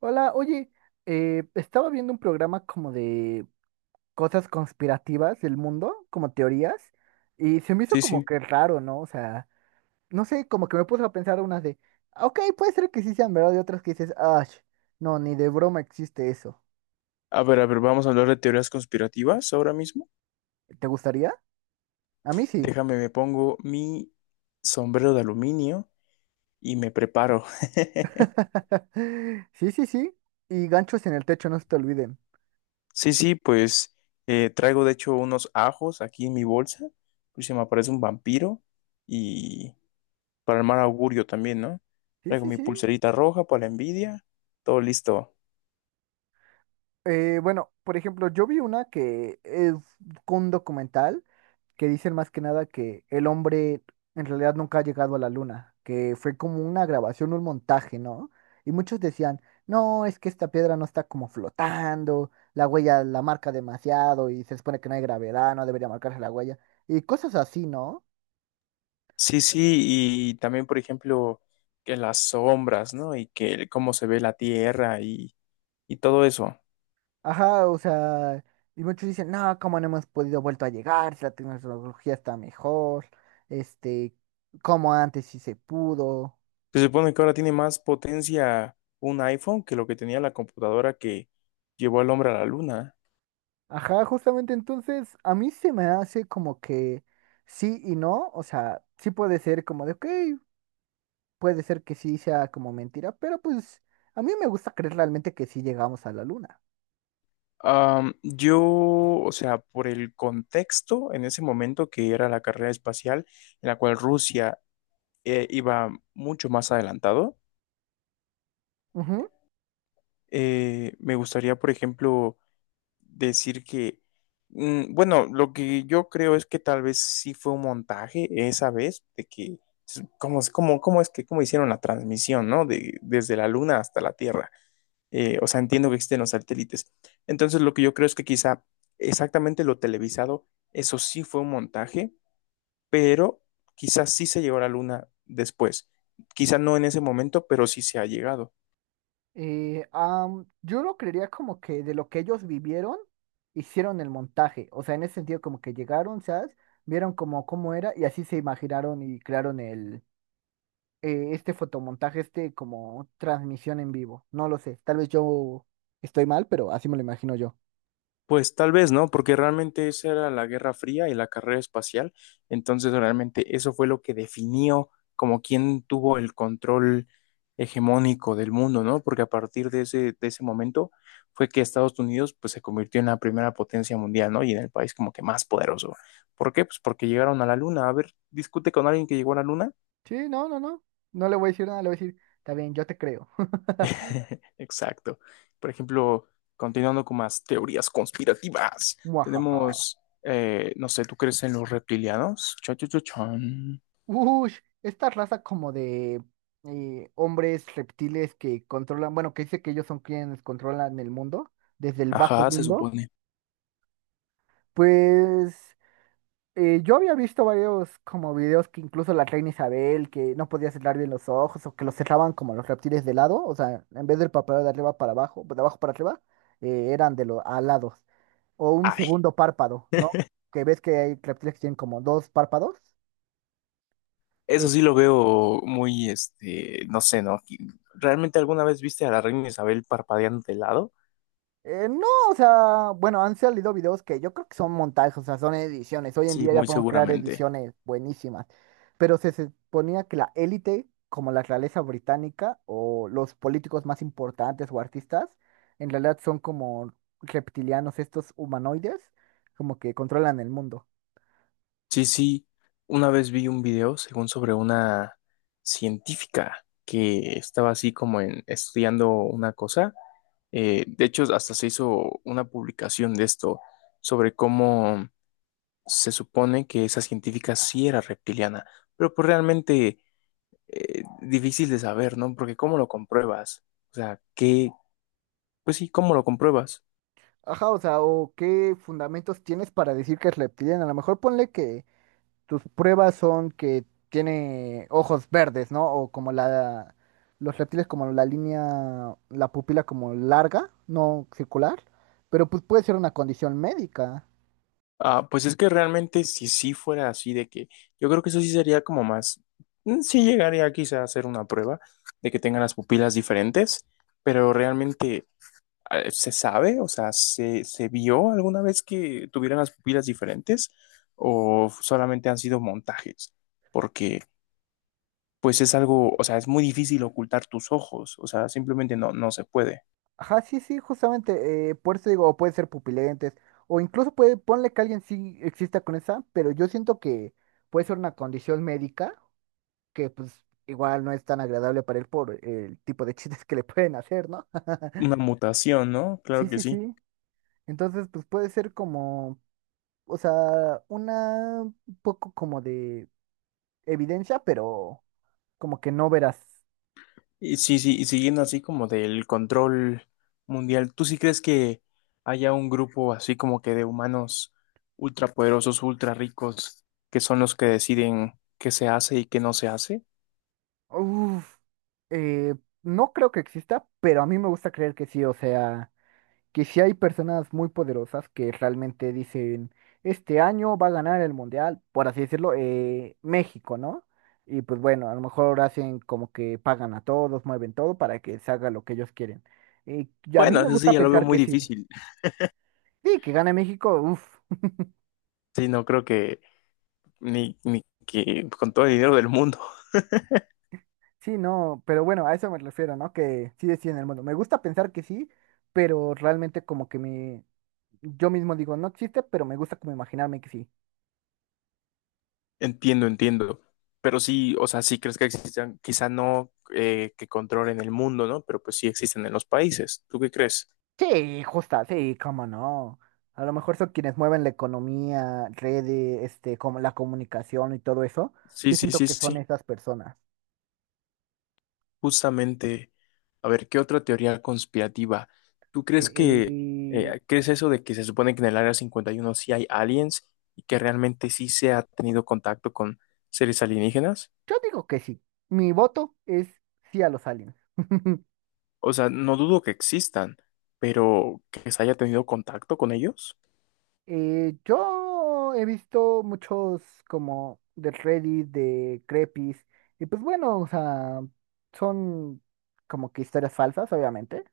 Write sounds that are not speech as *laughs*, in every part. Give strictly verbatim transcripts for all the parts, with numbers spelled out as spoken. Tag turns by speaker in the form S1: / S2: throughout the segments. S1: Hola, oye, eh, estaba viendo un programa como de cosas conspirativas del mundo, como teorías, y se me hizo
S2: Sí,
S1: como
S2: sí.
S1: que raro, ¿no? O sea, no sé, como que me puse a pensar unas de, "Ah, ok, puede ser que sí sean verdad", y otras que dices, "Ah, no, ni de broma existe eso".
S2: A ver, a ver, vamos a hablar de teorías conspirativas ahora mismo.
S1: ¿Te gustaría? A mí sí.
S2: Déjame, me pongo mi sombrero de aluminio y me preparo. *laughs*
S1: *laughs* Sí, sí, sí. Y ganchos en el techo, no se te olviden.
S2: Sí, sí, pues eh, traigo de hecho unos ajos aquí en mi bolsa, pues se me aparece un vampiro y para el mal augurio también, ¿no?
S1: Sí,
S2: Traigo
S1: sí,
S2: mi
S1: sí.
S2: pulserita roja para la envidia, todo listo.
S1: Eh, bueno, por ejemplo, yo vi una que es un documental, que dicen más que nada que el hombre en realidad nunca ha llegado a la luna, que fue como una grabación, un montaje, ¿no? Y muchos decían, no, es que esta piedra no está como flotando, la huella la marca demasiado y se supone que no hay gravedad, no debería marcarse la huella, y cosas así, ¿no?
S2: Sí, sí, y también, por ejemplo, que las sombras, ¿no? Y que el- cómo se ve la tierra y, y todo eso.
S1: Ajá, o sea, y muchos dicen, no, ¿cómo no hemos podido vuelto a llegar? Si la tecnología está mejor, este, como antes sí se pudo.
S2: Se supone que ahora tiene más potencia un iPhone que lo que tenía la computadora que llevó al hombre a la luna.
S1: Ajá, justamente entonces a mí se me hace como que sí y no. O sea, sí puede ser como de, ok, puede ser que sí sea como mentira, pero pues a mí me gusta creer realmente que sí llegamos a la luna.
S2: Am, yo, o sea, por el contexto en ese momento que era la carrera espacial, en la cual Rusia eh, iba mucho más adelantado,
S1: Ujú.
S2: eh, me gustaría, por ejemplo, decir que, mm, bueno, lo que yo creo es que tal vez sí fue un montaje esa vez, de que, como, como, cómo es que, cómo hicieron la transmisión, ¿no? De, desde la Luna hasta la Tierra. Eh, o sea, entiendo que existen los satélites. Entonces, lo que yo creo es que quizá exactamente lo televisado, eso sí fue un montaje, pero quizás sí se llegó a la Luna después. Quizá no en ese momento, pero sí se ha llegado.
S1: Eh, am, yo lo creería como que de lo que ellos vivieron, hicieron el montaje, o sea, en ese sentido como que llegaron, ¿sabes? Vieron como cómo era y así se imaginaron y crearon el, eh, este fotomontaje, este como transmisión en vivo. No lo sé, tal vez yo estoy mal, pero así me lo imagino yo.
S2: Pues tal vez, ¿no? Porque realmente esa era la Guerra Fría y la carrera espacial. Entonces, realmente eso fue lo que definió como quién tuvo el control hegemónico del mundo, ¿no? Porque a partir de ese, de ese momento fue que Estados Unidos pues se convirtió en la primera potencia mundial, ¿no? Y en el país como que más poderoso. ¿Por qué? Pues porque llegaron a la luna. A ver, discute con alguien que llegó a la luna.
S1: Sí, no, no, no. No le voy a decir nada, le voy a decir, está bien, yo te creo. *laughs*
S2: *laughs* Exacto. Por ejemplo, continuando con más teorías conspirativas,
S1: Muajaja.
S2: tenemos, eh, no sé, ¿tú crees en los reptilianos? Cha, cha, cha, chan.
S1: Ush, esta raza como de eh, hombres reptiles que controlan, bueno, que dice que ellos son quienes controlan el mundo, desde el bajo
S2: Ajá, se
S1: mundo,
S2: supone.
S1: pues eh, yo había visto varios como videos que incluso la reina Isabel, que no podía cerrar bien los ojos o que los cerraban como los reptiles de lado, o sea, en vez del párpado de arriba para abajo, de abajo para arriba, eh, eran de los alados. O un
S2: Ay,
S1: segundo párpado, ¿no? Que ves que hay reptiles que tienen como dos párpados.
S2: eso sí lo veo muy, este, no sé, ¿no? ¿Realmente alguna vez viste a la reina Isabel parpadeando de lado?
S1: Eh, no, o sea, bueno, han salido videos que yo creo que son montajes, o sea, son ediciones. Hoy en
S2: Sí,
S1: día ya
S2: muy
S1: podemos crear
S2: seguramente.
S1: ediciones buenísimas, pero se suponía que la élite, como la realeza británica o los políticos más importantes o artistas, en realidad son como reptilianos, estos humanoides, como que controlan el mundo.
S2: Sí, sí, una vez vi un video, según sobre una científica que estaba así como en, estudiando una cosa. Eh, de hecho, hasta se hizo una publicación de esto sobre cómo se supone que esa científica sí era reptiliana, pero pues realmente eh, difícil de saber, ¿no? Porque ¿cómo lo compruebas? O sea, ¿qué? Pues sí, ¿cómo lo compruebas?
S1: Ajá, o sea, o qué fundamentos tienes para decir que es reptiliano. A lo mejor ponle que tus pruebas son que tiene ojos verdes, ¿no? O como la, los reptiles como la línea, la pupila como larga, no circular, pero pues puede ser una condición médica.
S2: Ah, pues es que realmente si sí fuera así de que yo creo que eso sí sería como más, mm, sí llegaría quizá a hacer una prueba de que tengan las pupilas diferentes, pero realmente. Eh, ¿Se sabe? O sea, ¿se, se vio alguna vez que tuvieran las pupilas diferentes o solamente han sido montajes? Porque pues es algo, o sea, es muy difícil ocultar tus ojos, o sea, simplemente no, no se puede.
S1: Ajá, sí, sí, justamente, eh, por eso digo, o puede ser pupilentes, o incluso puede, ponle que alguien sí exista con esa, pero yo siento que puede ser una condición médica que pues igual no es tan agradable para él por el tipo de *laughs* chistes que le pueden hacer, ¿no? *laughs*
S2: Una mutación, ¿no? Claro
S1: Sí,
S2: que
S1: sí,
S2: sí.
S1: sí. Entonces, pues puede ser como, o sea, una un poco como de evidencia, pero como que no verás.
S2: Y sí, sí, y siguiendo así como del control mundial, ¿tú sí crees que haya un grupo así como que de humanos ultrapoderosos, ultra ricos, que son los que deciden qué se hace y qué no se hace?
S1: Uf, eh, no creo que exista, pero a mí me gusta creer que sí, o sea, que sí hay personas muy poderosas que realmente dicen, este año va a ganar el mundial, por así decirlo, eh, México, ¿no? Y pues bueno, a lo mejor hacen como que pagan a todos, mueven todo para que se haga lo que ellos quieren. Y a mí
S2: Bueno,
S1: me
S2: eso sí,
S1: gusta
S2: ya lo veo
S1: pensar
S2: muy
S1: que sí.
S2: difícil.
S1: Sí, que gane México, uff.
S2: Sí, no creo que ni, ni que con todo el dinero del mundo. *laughs*
S1: Sí, no, pero bueno, a eso me refiero, ¿no? Que sí deciden el mundo. Me gusta pensar que sí, pero realmente como que me, yo mismo digo, no existe, pero me gusta como imaginarme que sí.
S2: Entiendo, entiendo. Pero sí, o sea, sí crees que existan, quizá no eh, que controlen el mundo, ¿no? Pero pues sí existen en los países. ¿Tú qué crees?
S1: Sí, justa, sí, cómo no. A lo mejor son quienes mueven la economía, redes, este, como la comunicación y todo eso.
S2: Sí,
S1: Yo
S2: sí,
S1: siento
S2: sí,
S1: que son
S2: sí.
S1: esas personas.
S2: Justamente, a ver, ¿qué otra teoría conspirativa? ¿Tú crees que,
S1: Eh, eh,
S2: eh, crees eso de que se supone que en el Área cincuenta y uno sí hay aliens y que realmente sí se ha tenido contacto con seres alienígenas?
S1: yo digo que sí. Mi voto es sí a los aliens. *laughs*
S2: O sea, no dudo que existan, pero que se haya tenido contacto con ellos.
S1: Eh, yo he visto muchos como de Reddit, de Crepis, y pues bueno, o sea, son como que historias falsas, obviamente,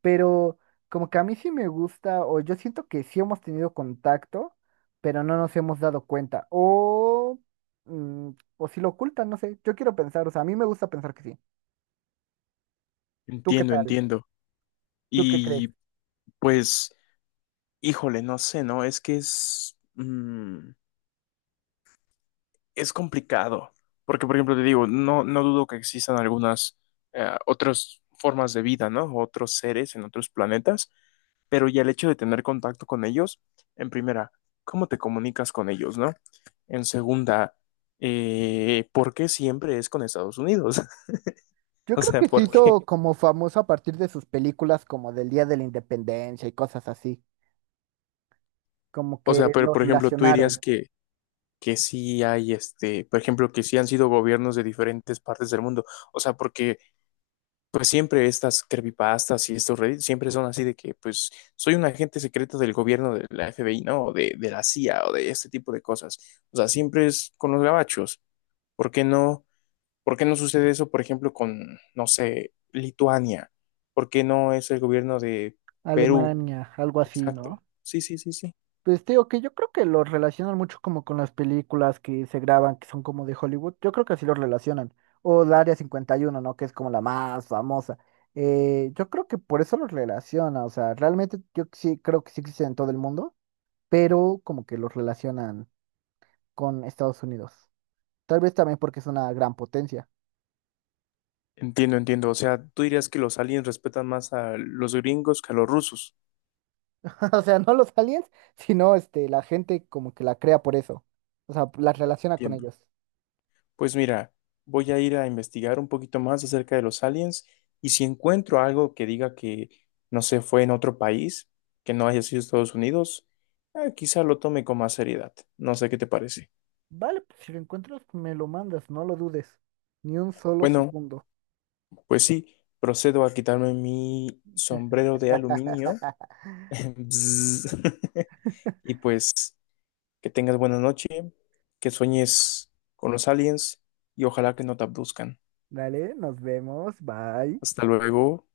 S1: pero como que a mí sí me gusta, o yo siento que sí hemos tenido contacto, pero no nos hemos dado cuenta, o, mm, o si lo ocultan, no sé, yo quiero pensar, o sea, a mí me gusta pensar que sí. ¿Tú qué
S2: Entiendo,
S1: tal?
S2: entiendo.
S1: ¿Tú qué crees?
S2: Y pues, híjole, no sé, ¿no? Es que es, mm, es complicado. Porque, por ejemplo, te digo, no, no dudo que existan algunas eh, otras formas de vida, ¿no? Otros seres en otros planetas, pero ya el hecho de tener contacto con ellos, en primera, ¿cómo te comunicas con ellos, ¿no? En segunda, eh, ¿por qué siempre es con Estados Unidos? *laughs* *laughs*
S1: Yo
S2: O
S1: creo
S2: sea,
S1: que se
S2: ¿por qué?
S1: hizo como famoso a partir de sus películas como del Día de la Independencia y cosas así. Como
S2: O sea,
S1: que
S2: pero
S1: los
S2: por ejemplo, tú dirías
S1: relacionaron.
S2: que, que sí hay, este, por ejemplo, que sí han sido gobiernos de diferentes partes del mundo. O sea, porque pues siempre estas creepypastas y estos reddits siempre son así de que pues soy un agente secreto del gobierno de la F B I, ¿no? O de, de la C I A o de este tipo de cosas. O sea, siempre es con los gabachos. ¿Por qué no? ¿Por qué no sucede eso, por ejemplo, con, no sé, Lituania? ¿Por qué no es el gobierno de Perú?
S1: Alemania, algo así,
S2: Exacto.
S1: ¿no?
S2: Sí, sí, sí, sí.
S1: Pues te digo que yo creo que los relacionan mucho como con las películas que se graban, que son como de Hollywood. Yo creo que así los relacionan. O el Área cincuenta y uno, ¿no? Que es como la más famosa. Eh, yo creo que por eso los relaciona. O sea, realmente yo sí creo que sí existen en todo el mundo, pero como que los relacionan con Estados Unidos. Tal vez también porque es una gran potencia.
S2: Entiendo, entiendo. O sea, tú dirías que los aliens respetan más a los gringos que a los rusos.
S1: *laughs* O sea, no los aliens, sino este, la gente como que la crea por eso. O sea, la relaciona con
S2: Entiendo.
S1: ellos.
S2: Pues mira, voy a ir a investigar un poquito más acerca de los aliens y si encuentro algo que diga que no se fue en otro país, que no haya sido Estados Unidos, eh, quizá lo tome con más seriedad. No sé qué te parece.
S1: Vale, pues si lo encuentras, me lo mandas, no lo dudes. Ni un solo
S2: Bueno,
S1: segundo.
S2: pues sí, procedo a quitarme mi sombrero de aluminio.
S1: *laughs*
S2: *laughs* Bzz. *laughs* Y pues que tengas buena noche, que sueñes con los aliens y ojalá que no te abduzcan.
S1: Dale, nos vemos, bye.
S2: Hasta luego.